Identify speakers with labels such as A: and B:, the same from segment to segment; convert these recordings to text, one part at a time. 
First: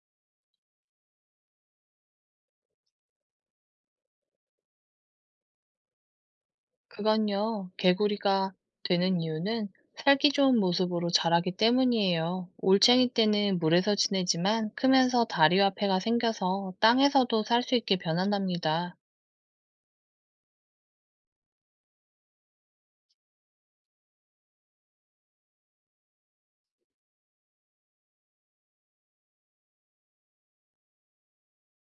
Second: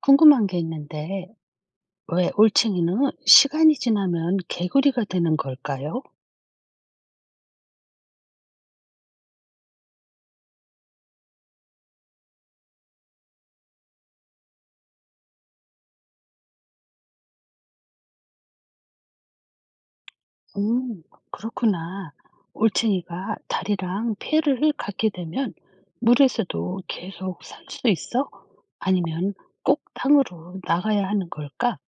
A: 궁금한 게 있는데, 왜 올챙이는 시간이 지나면 개구리가 되는 걸까요?
B: 그건요, 개구리가 되는 이유는 살기 좋은 모습으로 자라기 때문이에요. 올챙이 때는 물에서 지내지만 크면서 다리와 폐가 생겨서 땅에서도 살 수 있게 변한답니다.
A: 음, 그렇구나. 올챙이가 다리랑 폐를 갖게 되면 물에서도 계속 살 수 있어? 아니면 꼭 땅으로 나가야 하는 걸까?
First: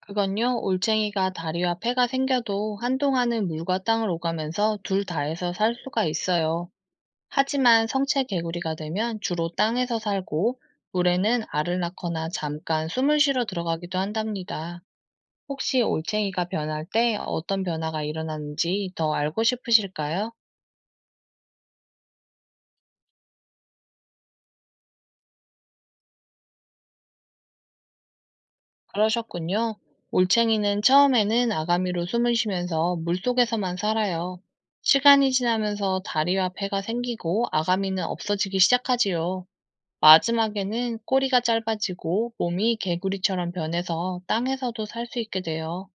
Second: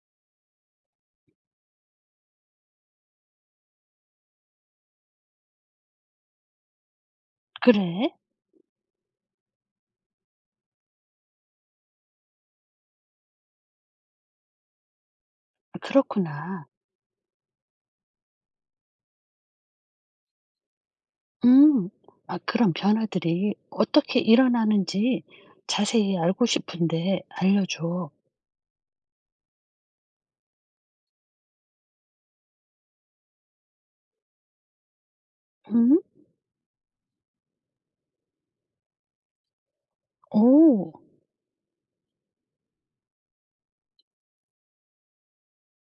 B: 그건요, 올챙이가 다리와 폐가 생겨도 한동안은 물과 땅을 오가면서 둘 다에서 살 수가 있어요. 하지만
A: 그래?
B: 성체 개구리가 되면 주로 땅에서 살고 물에는 알을 낳거나 잠깐 숨을 쉬러 들어가기도 한답니다.
A: 아,
B: 혹시 올챙이가
A: 그렇구나.
B: 변할 때 어떤 변화가 일어나는지 더 알고 싶으실까요?
A: 음, 아, 그런 변화들이 어떻게 일어나는지 자세히 알고 싶은데 알려줘.
B: 그러셨군요. 올챙이는 처음에는 아가미로 숨을 쉬면서 물속에서만 살아요. 시간이
A: 음?
B: 지나면서 다리와 폐가 생기고 아가미는 없어지기 시작하지요.
A: 오.
B: 마지막에는 꼬리가 짧아지고 몸이 개구리처럼 변해서 땅에서도 살 수 있게 돼요.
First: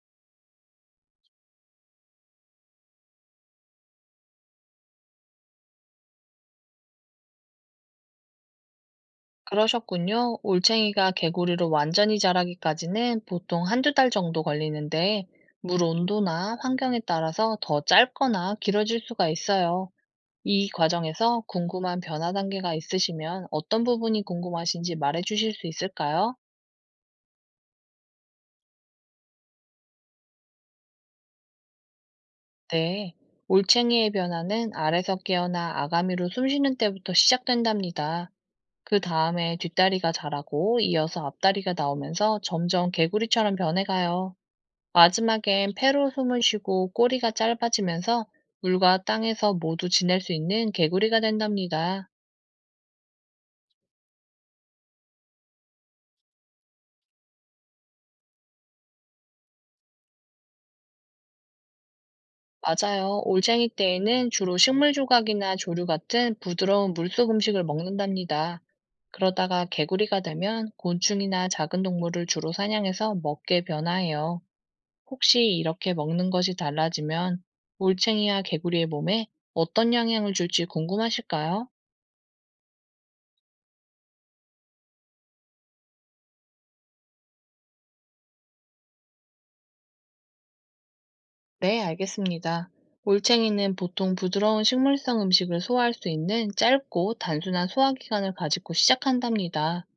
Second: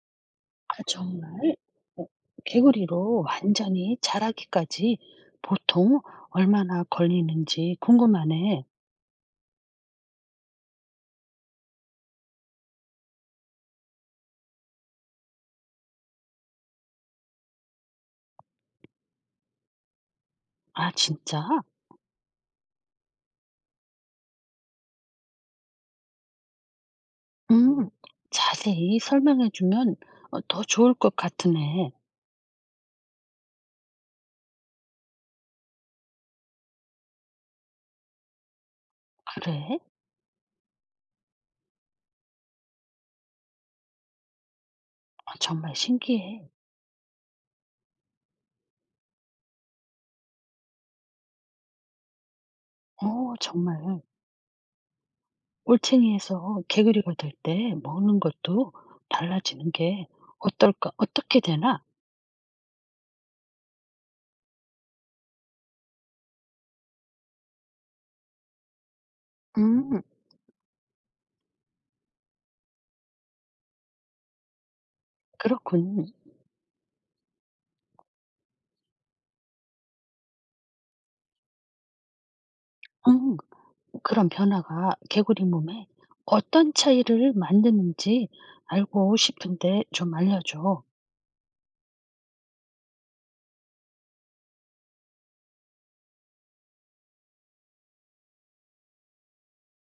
A: 아 정말? 어 개구리로 완전히 자라기까지 보통 얼마나 걸리는지 궁금하네.
B: 그러셨군요. 올챙이가 개구리로 완전히 자라기까지는 보통 한두 달 정도 걸리는데, 물 온도나 환경에 따라서 더 짧거나 길어질 수가 있어요. 이
A: 아
B: 과정에서
A: 진짜?
B: 궁금한 변화 단계가 있으시면 어떤 부분이 궁금하신지 말해 주실 수 있을까요?
A: 음. 자세히 설명해 주면 더 좋을 것 같으네.
B: 네. 올챙이의 변화는 알에서 깨어나 아가미로 숨쉬는 때부터 시작된답니다. 그 다음에
A: 그래?
B: 뒷다리가 자라고 이어서 앞다리가 나오면서 점점 개구리처럼 변해가요.
A: 아
B: 마지막엔
A: 정말
B: 폐로 숨을
A: 신기해.
B: 쉬고 꼬리가 짧아지면서 물과 땅에서 모두 지낼 수 있는 개구리가 된답니다.
A: 정말 올챙이에서 개구리가 될 때 먹는 것도 달라지는 게 어떨까 어떻게 되나?
B: 맞아요. 올챙이 때에는 주로 식물 조각이나 조류 같은 부드러운 물속 음식을 먹는답니다. 그러다가
A: 음
B: 개구리가 되면 곤충이나 작은 동물을 주로 사냥해서 먹게 변화해요. 혹시 이렇게
A: 그렇군.
B: 먹는 것이 달라지면 올챙이와 개구리의 몸에 어떤 영향을 줄지 궁금하실까요?
A: 음. 그런 변화가 개구리 몸에 어떤 차이를 만드는지 알고 싶은데 좀 알려줘.
B: 네, 알겠습니다. 올챙이는 보통 부드러운 식물성 음식을 소화할 수 있는 짧고 단순한 소화기관을 가지고 시작한답니다.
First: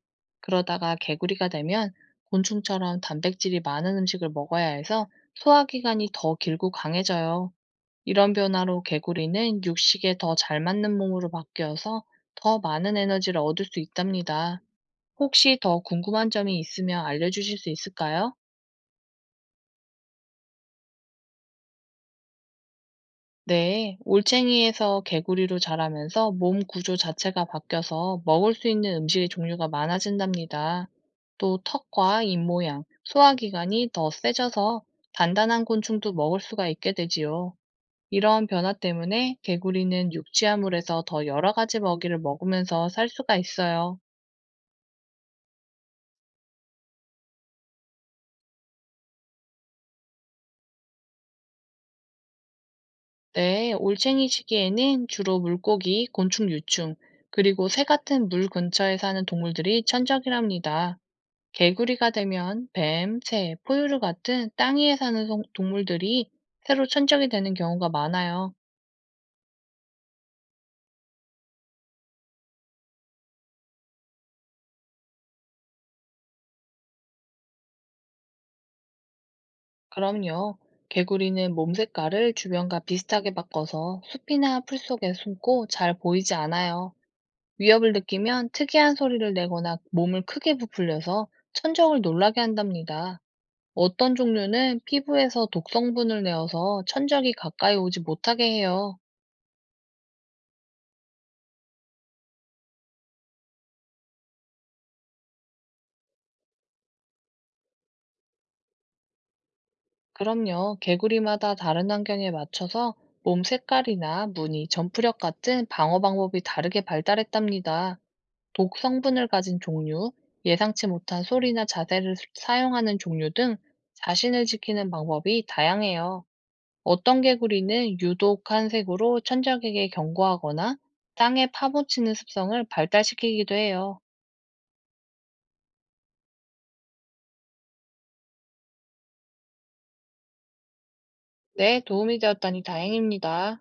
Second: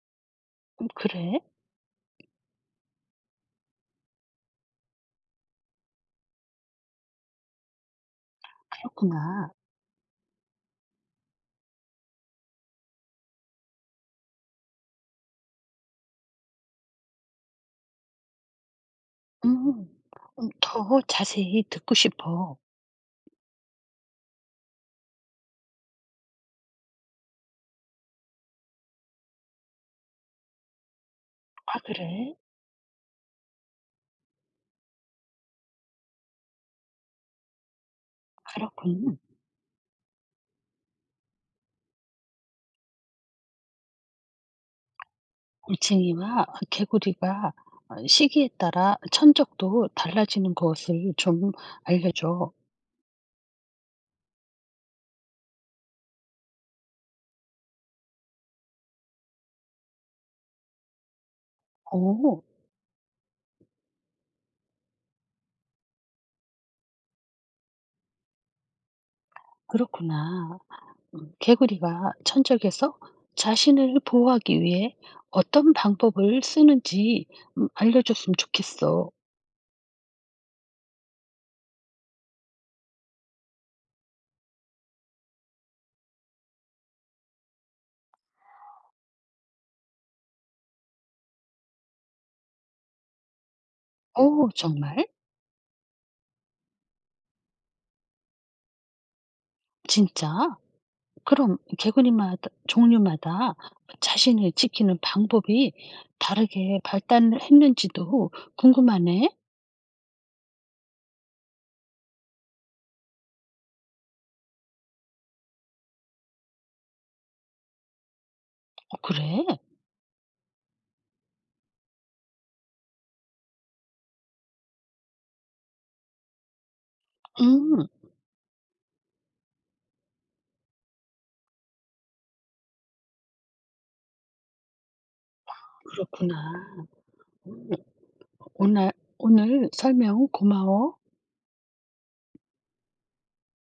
B: 그러다가
A: 그래?
B: 개구리가 되면 곤충처럼 단백질이 많은 음식을 먹어야 해서 소화기관이 더 길고 강해져요. 이런 변화로
A: 그렇구나.
B: 개구리는 육식에 더 잘 맞는 몸으로 바뀌어서 더 많은 에너지를 얻을 수 있답니다. 혹시 더 궁금한 점이 있으면 알려주실 수 있을까요?
A: 음, 더 자세히 듣고 싶어.
B: 네, 올챙이에서 개구리로 자라면서 몸 구조 자체가 바뀌어서 먹을 수 있는 음식의 종류가 많아진답니다. 또
A: 아,
B: 턱과
A: 그래?
B: 입 모양, 소화기관이 더 세져서 단단한 곤충도 먹을 수가 있게 되지요. 이러한 변화
A: 그렇군.
B: 때문에 개구리는 육지화물에서 더 여러 가지 먹이를 먹으면서 살 수가 있어요.
A: 올챙이와 개구리가 시기에 따라 천적도 달라지는 것을 좀 알려줘.
B: 네, 올챙이 시기에는 주로 물고기, 곤충, 유충, 그리고 새 같은 물 근처에 사는 동물들이 천적이랍니다. 개구리가
A: 오,
B: 되면 뱀, 새, 포유류 같은 땅 위에 사는 동물들이 새로 천적이 되는 경우가 많아요.
A: 그렇구나. 개구리가 천적에서 자신을 보호하기 위해 어떤 방법을 쓰는지 알려줬으면 좋겠어.
B: 그럼요. 개구리는 몸 색깔을 주변과 비슷하게 바꿔서 숲이나 풀 속에 숨고 잘 보이지 않아요. 위협을 느끼면 특이한 소리를 내거나 몸을 크게 부풀려서 천적을 놀라게 한답니다. 어떤
A: 오,
B: 종류는
A: 정말?
B: 피부에서 독성분을 내어서 천적이 가까이 오지 못하게 해요.
A: 진짜? 그럼 개구리마다, 종류마다 자신을 지키는 방법이 다르게 발달했는지도 궁금하네?
B: 그럼요. 개구리마다 다른 환경에 맞춰서 몸 색깔이나 무늬, 점프력 같은 방어 방법이 다르게 발달했답니다. 독 성분을
A: 그래?
B: 가진 종류, 예상치 못한 소리나 자세를 사용하는 종류 등 자신을 지키는 방법이 다양해요. 어떤
A: 음,
B: 개구리는 유독한 색으로 천적에게 경고하거나 땅에 파묻히는 습성을 발달시키기도 해요.
A: 그렇구나. 오늘, 오늘 설명 고마워.
B: 네, 도움이 되었다니 다행입니다.